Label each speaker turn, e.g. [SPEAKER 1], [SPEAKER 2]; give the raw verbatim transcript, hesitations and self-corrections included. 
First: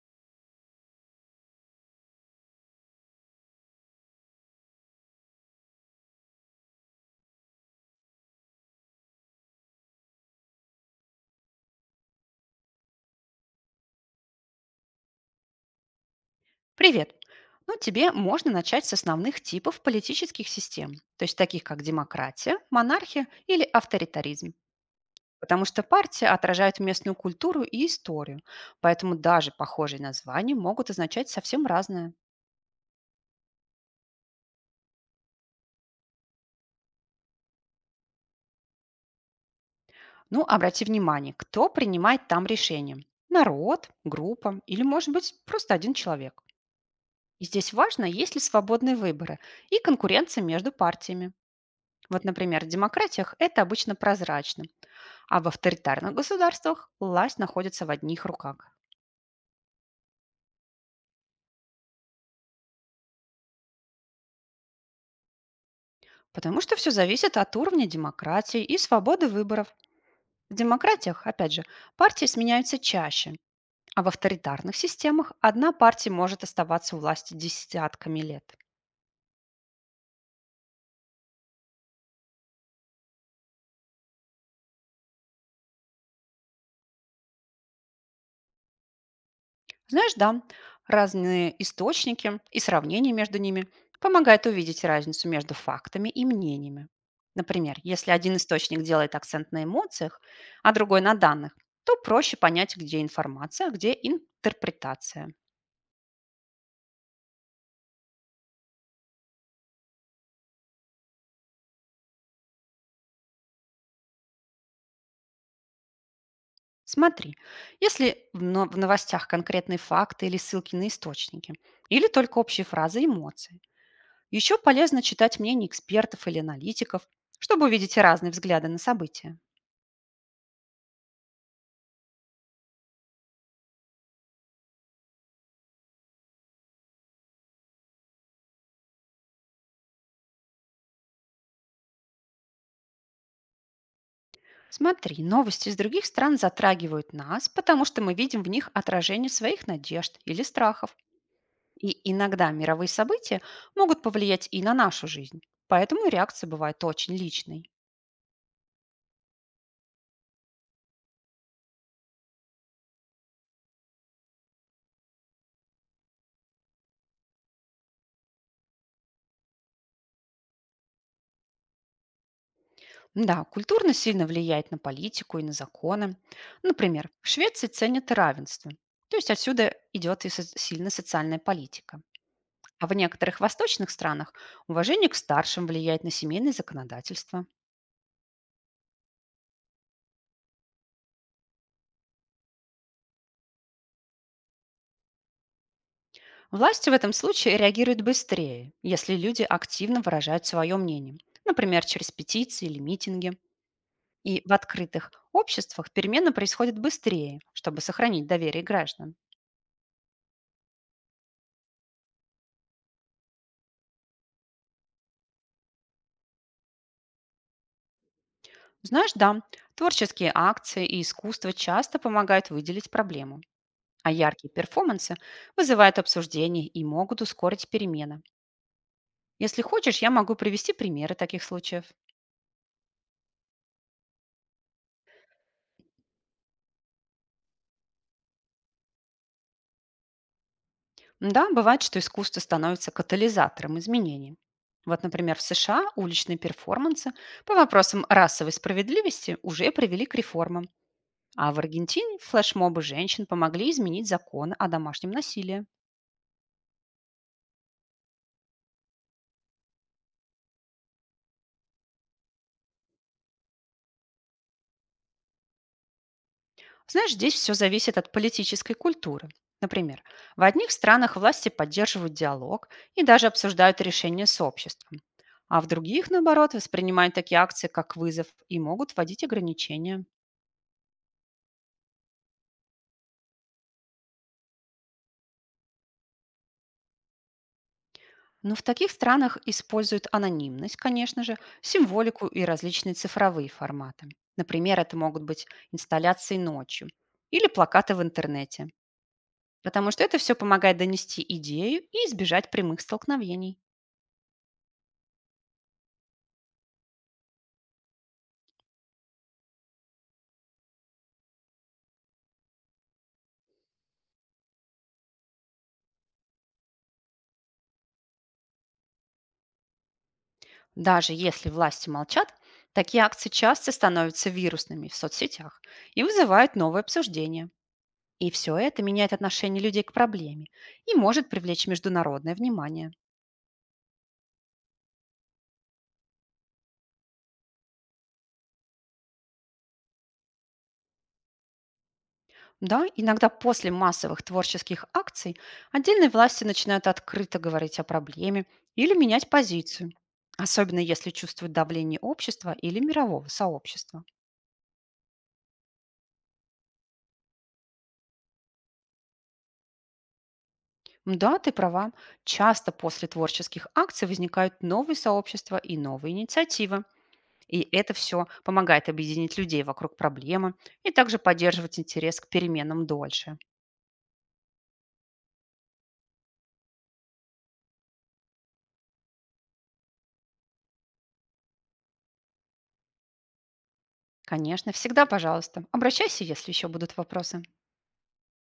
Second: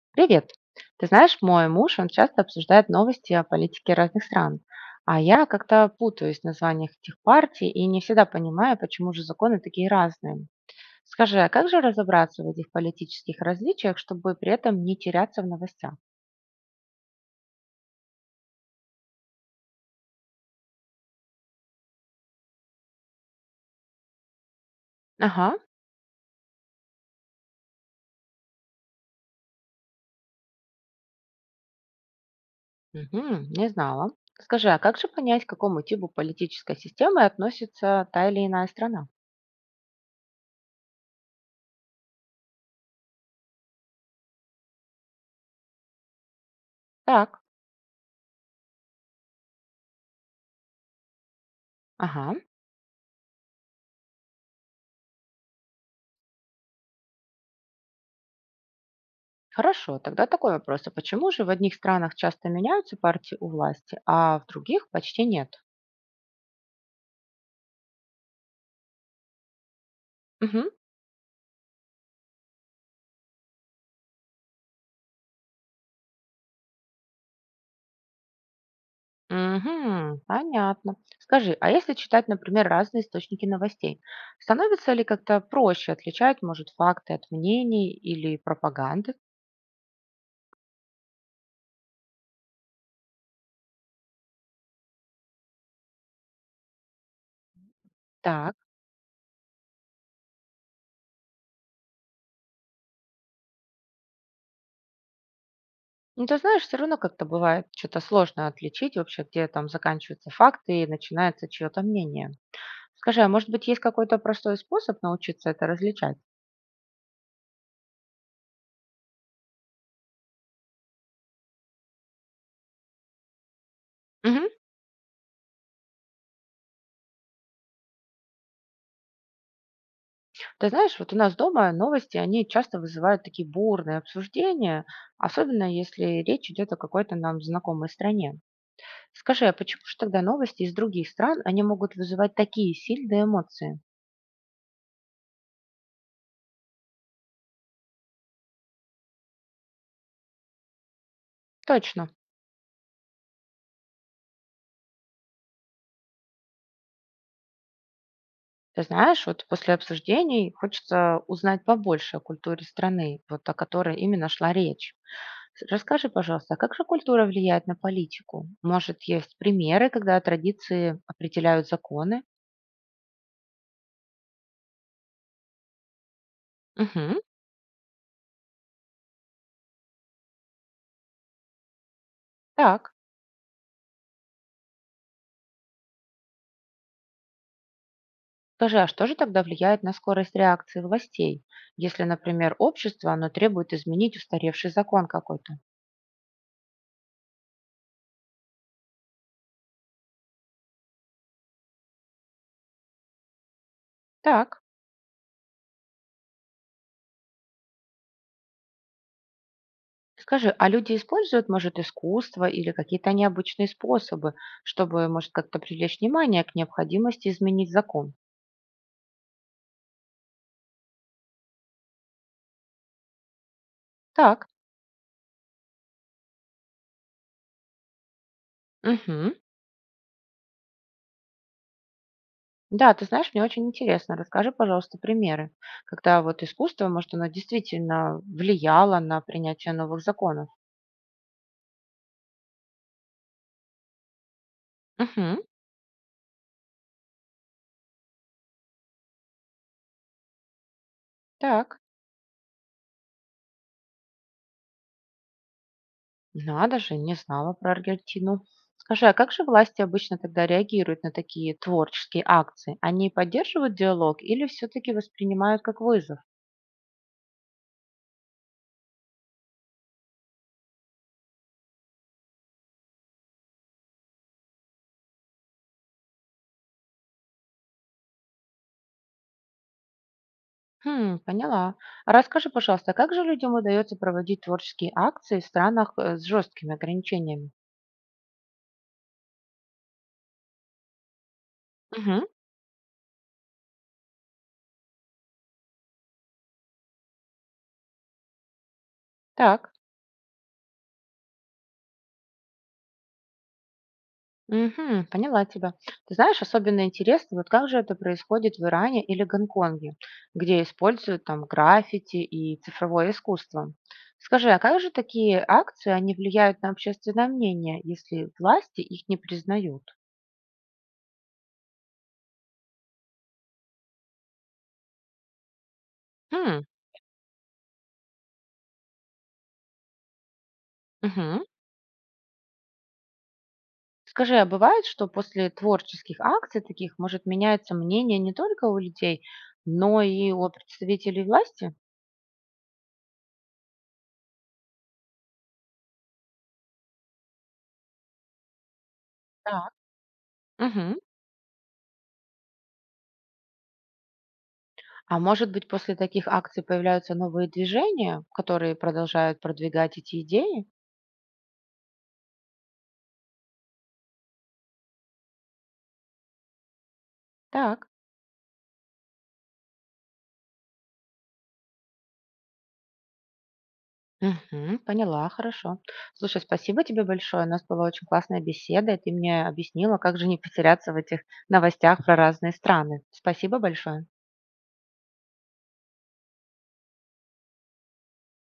[SPEAKER 1] Привет. Ты знаешь, мой муж, он часто обсуждает новости о политике разных стран, а я как-то путаюсь в названиях этих партий и не всегда понимаю, почему же законы такие разные. Скажи, а как же разобраться в этих политических различиях, чтобы при этом не теряться в новостях?
[SPEAKER 2] Привет! Ну, тебе можно начать с основных типов политических систем, то есть таких как демократия, монархия или авторитаризм,
[SPEAKER 1] Ага,
[SPEAKER 2] потому что партии отражают местную культуру и историю, поэтому даже похожие названия могут означать совсем разное.
[SPEAKER 1] мгм, не знала. Скажи, а как же понять, к какому типу политической системы относится та или иная страна?
[SPEAKER 2] Ну, обрати внимание, кто принимает там решения – народ, группа или, может быть, просто один человек.
[SPEAKER 1] Так,
[SPEAKER 2] И здесь важно, есть ли свободные выборы и конкуренция между партиями. Вот,
[SPEAKER 1] ага.
[SPEAKER 2] например, в демократиях это обычно прозрачно, а в авторитарных государствах власть находится в одних руках.
[SPEAKER 1] Хорошо, тогда такой вопрос. А почему же в одних странах часто меняются партии у власти, а в других почти нет?
[SPEAKER 2] Потому что все зависит от уровня демократии и свободы выборов. В
[SPEAKER 1] Мгм,
[SPEAKER 2] демократиях, опять же, партии сменяются чаще, а в авторитарных системах одна партия может оставаться у власти десятками лет.
[SPEAKER 1] мгм, понятно. Скажи, а если читать, например, разные источники новостей, становится ли как-то проще отличать, может, факты от мнений или пропаганды?
[SPEAKER 2] Знаешь, да, разные источники и сравнения между ними помогают увидеть разницу между фактами и мнениями. Например, если один
[SPEAKER 1] Так.
[SPEAKER 2] источник делает акцент на эмоциях, а другой на данных, то проще понять, где информация, а где интерпретация.
[SPEAKER 1] Ну, ты знаешь, все равно как-то бывает что-то сложно отличить вообще, где там заканчиваются факты и начинается чье-то мнение. Скажи, а может быть, есть какой-то простой способ научиться это различать?
[SPEAKER 2] Смотри, если в но- в новостях конкретные факты или ссылки на источники, или только общие фразы и эмоции.
[SPEAKER 1] Мгм.
[SPEAKER 2] Еще полезно читать мнения экспертов или аналитиков, чтобы увидеть разные взгляды на события.
[SPEAKER 1] Ты знаешь, вот у нас дома новости, они часто вызывают такие бурные обсуждения, особенно если речь идет о какой-то нам знакомой стране. Скажи, а почему же тогда новости из других стран, они могут вызывать такие сильные эмоции?
[SPEAKER 2] Смотри, новости из других стран затрагивают нас, потому что мы видим в них отражение своих надежд или страхов. И
[SPEAKER 1] Точно.
[SPEAKER 2] иногда мировые события могут повлиять и на нашу жизнь. Поэтому реакция бывает очень личной.
[SPEAKER 1] Ты знаешь, вот после обсуждений хочется узнать побольше о культуре страны, вот о которой именно шла речь. С- Расскажи, пожалуйста, а как же культура влияет на политику? Может, есть примеры, когда традиции определяют законы?
[SPEAKER 2] Да, культурно сильно влияет на политику и на законы. Например,
[SPEAKER 1] Угу,
[SPEAKER 2] в Швеции ценят равенство. То есть отсюда идет и со- сильно социальная политика. А
[SPEAKER 1] так.
[SPEAKER 2] в некоторых восточных странах уважение к старшим влияет на семейное законодательство.
[SPEAKER 1] Скажи, а что же тогда влияет на скорость реакции властей, если, например, общество, оно требует изменить устаревший закон какой-то?
[SPEAKER 2] Власти в этом случае реагируют быстрее, если люди активно выражают свое мнение, например, через петиции или митинги. И в
[SPEAKER 1] Так.
[SPEAKER 2] открытых обществах перемены происходят быстрее, чтобы сохранить доверие граждан.
[SPEAKER 1] Скажи, а люди используют, может, искусство или какие-то необычные способы, чтобы, может, как-то привлечь внимание к необходимости изменить закон?
[SPEAKER 2] Знаешь, да, творческие акции и искусство часто помогают выделить проблему, а
[SPEAKER 1] Так.
[SPEAKER 2] яркие перформансы вызывают обсуждение и могут ускорить перемены.
[SPEAKER 1] Угу.
[SPEAKER 2] Если хочешь, я могу привести примеры таких случаев.
[SPEAKER 1] Да, ты знаешь, мне очень интересно. Расскажи, пожалуйста, примеры, когда вот искусство, может, оно действительно влияло на принятие новых законов.
[SPEAKER 2] Да, бывает, что искусство становится катализатором изменений. Вот, например, в
[SPEAKER 1] Угу.
[SPEAKER 2] С Ш А уличные перформансы по вопросам расовой справедливости уже привели к реформам, а в
[SPEAKER 1] Так.
[SPEAKER 2] Аргентине флешмобы женщин помогли изменить законы о домашнем насилии.
[SPEAKER 1] Надо же, не знала про Аргентину. Скажи, а как же власти обычно тогда реагируют на такие творческие акции? Они поддерживают диалог или все-таки воспринимают как вызов?
[SPEAKER 2] Знаешь, здесь все зависит от политической культуры. Например, в одних странах власти поддерживают диалог и даже обсуждают решения с обществом, а в других, наоборот, воспринимают такие акции как вызов и могут вводить ограничения.
[SPEAKER 1] Хм, поняла. А расскажи, пожалуйста, как же людям удается проводить творческие акции в странах э, с жесткими ограничениями?
[SPEAKER 2] Но в таких странах используют анонимность, конечно же,
[SPEAKER 1] Угу,
[SPEAKER 2] символику и различные цифровые форматы. Например, это могут быть инсталляции ночью или плакаты в интернете,
[SPEAKER 1] так.
[SPEAKER 2] потому что это все помогает донести идею и избежать прямых столкновений.
[SPEAKER 1] Мгм. Поняла тебя. Ты знаешь, особенно интересно, вот как же это происходит в Иране или Гонконге, где используют там граффити и цифровое искусство. Скажи, а как же такие акции, они влияют на общественное мнение, если власти их не признают?
[SPEAKER 2] Даже если власти молчат, такие акции часто становятся вирусными в соцсетях и вызывают
[SPEAKER 1] Хм,
[SPEAKER 2] новые обсуждения. И все это меняет отношение людей к проблеме и может
[SPEAKER 1] мгм.
[SPEAKER 2] привлечь международное внимание.
[SPEAKER 1] Скажи, а бывает, что после творческих акций таких может меняется мнение не только у людей, но и у представителей власти?
[SPEAKER 2] Да, иногда после массовых творческих акций отдельные власти начинают открыто говорить о проблеме или менять
[SPEAKER 1] Так.
[SPEAKER 2] позицию, особенно
[SPEAKER 1] Мгм.
[SPEAKER 2] если чувствуют давление общества или мирового сообщества.
[SPEAKER 1] А может быть, после таких акций появляются новые движения, которые продолжают продвигать эти идеи?
[SPEAKER 2] М, Да, ты права, часто после творческих акций возникают новые сообщества и новые инициативы. И
[SPEAKER 1] Так.
[SPEAKER 2] это все помогает объединить людей вокруг проблемы и также поддерживать интерес к переменам дольше.
[SPEAKER 1] Мгм, поняла, хорошо. Слушай, спасибо тебе большое. У нас была очень классная беседа, и ты мне объяснила, как же не потеряться в этих новостях про разные страны. Спасибо большое.
[SPEAKER 2] Конечно, всегда, пожалуйста, обращайся, если еще будут вопросы.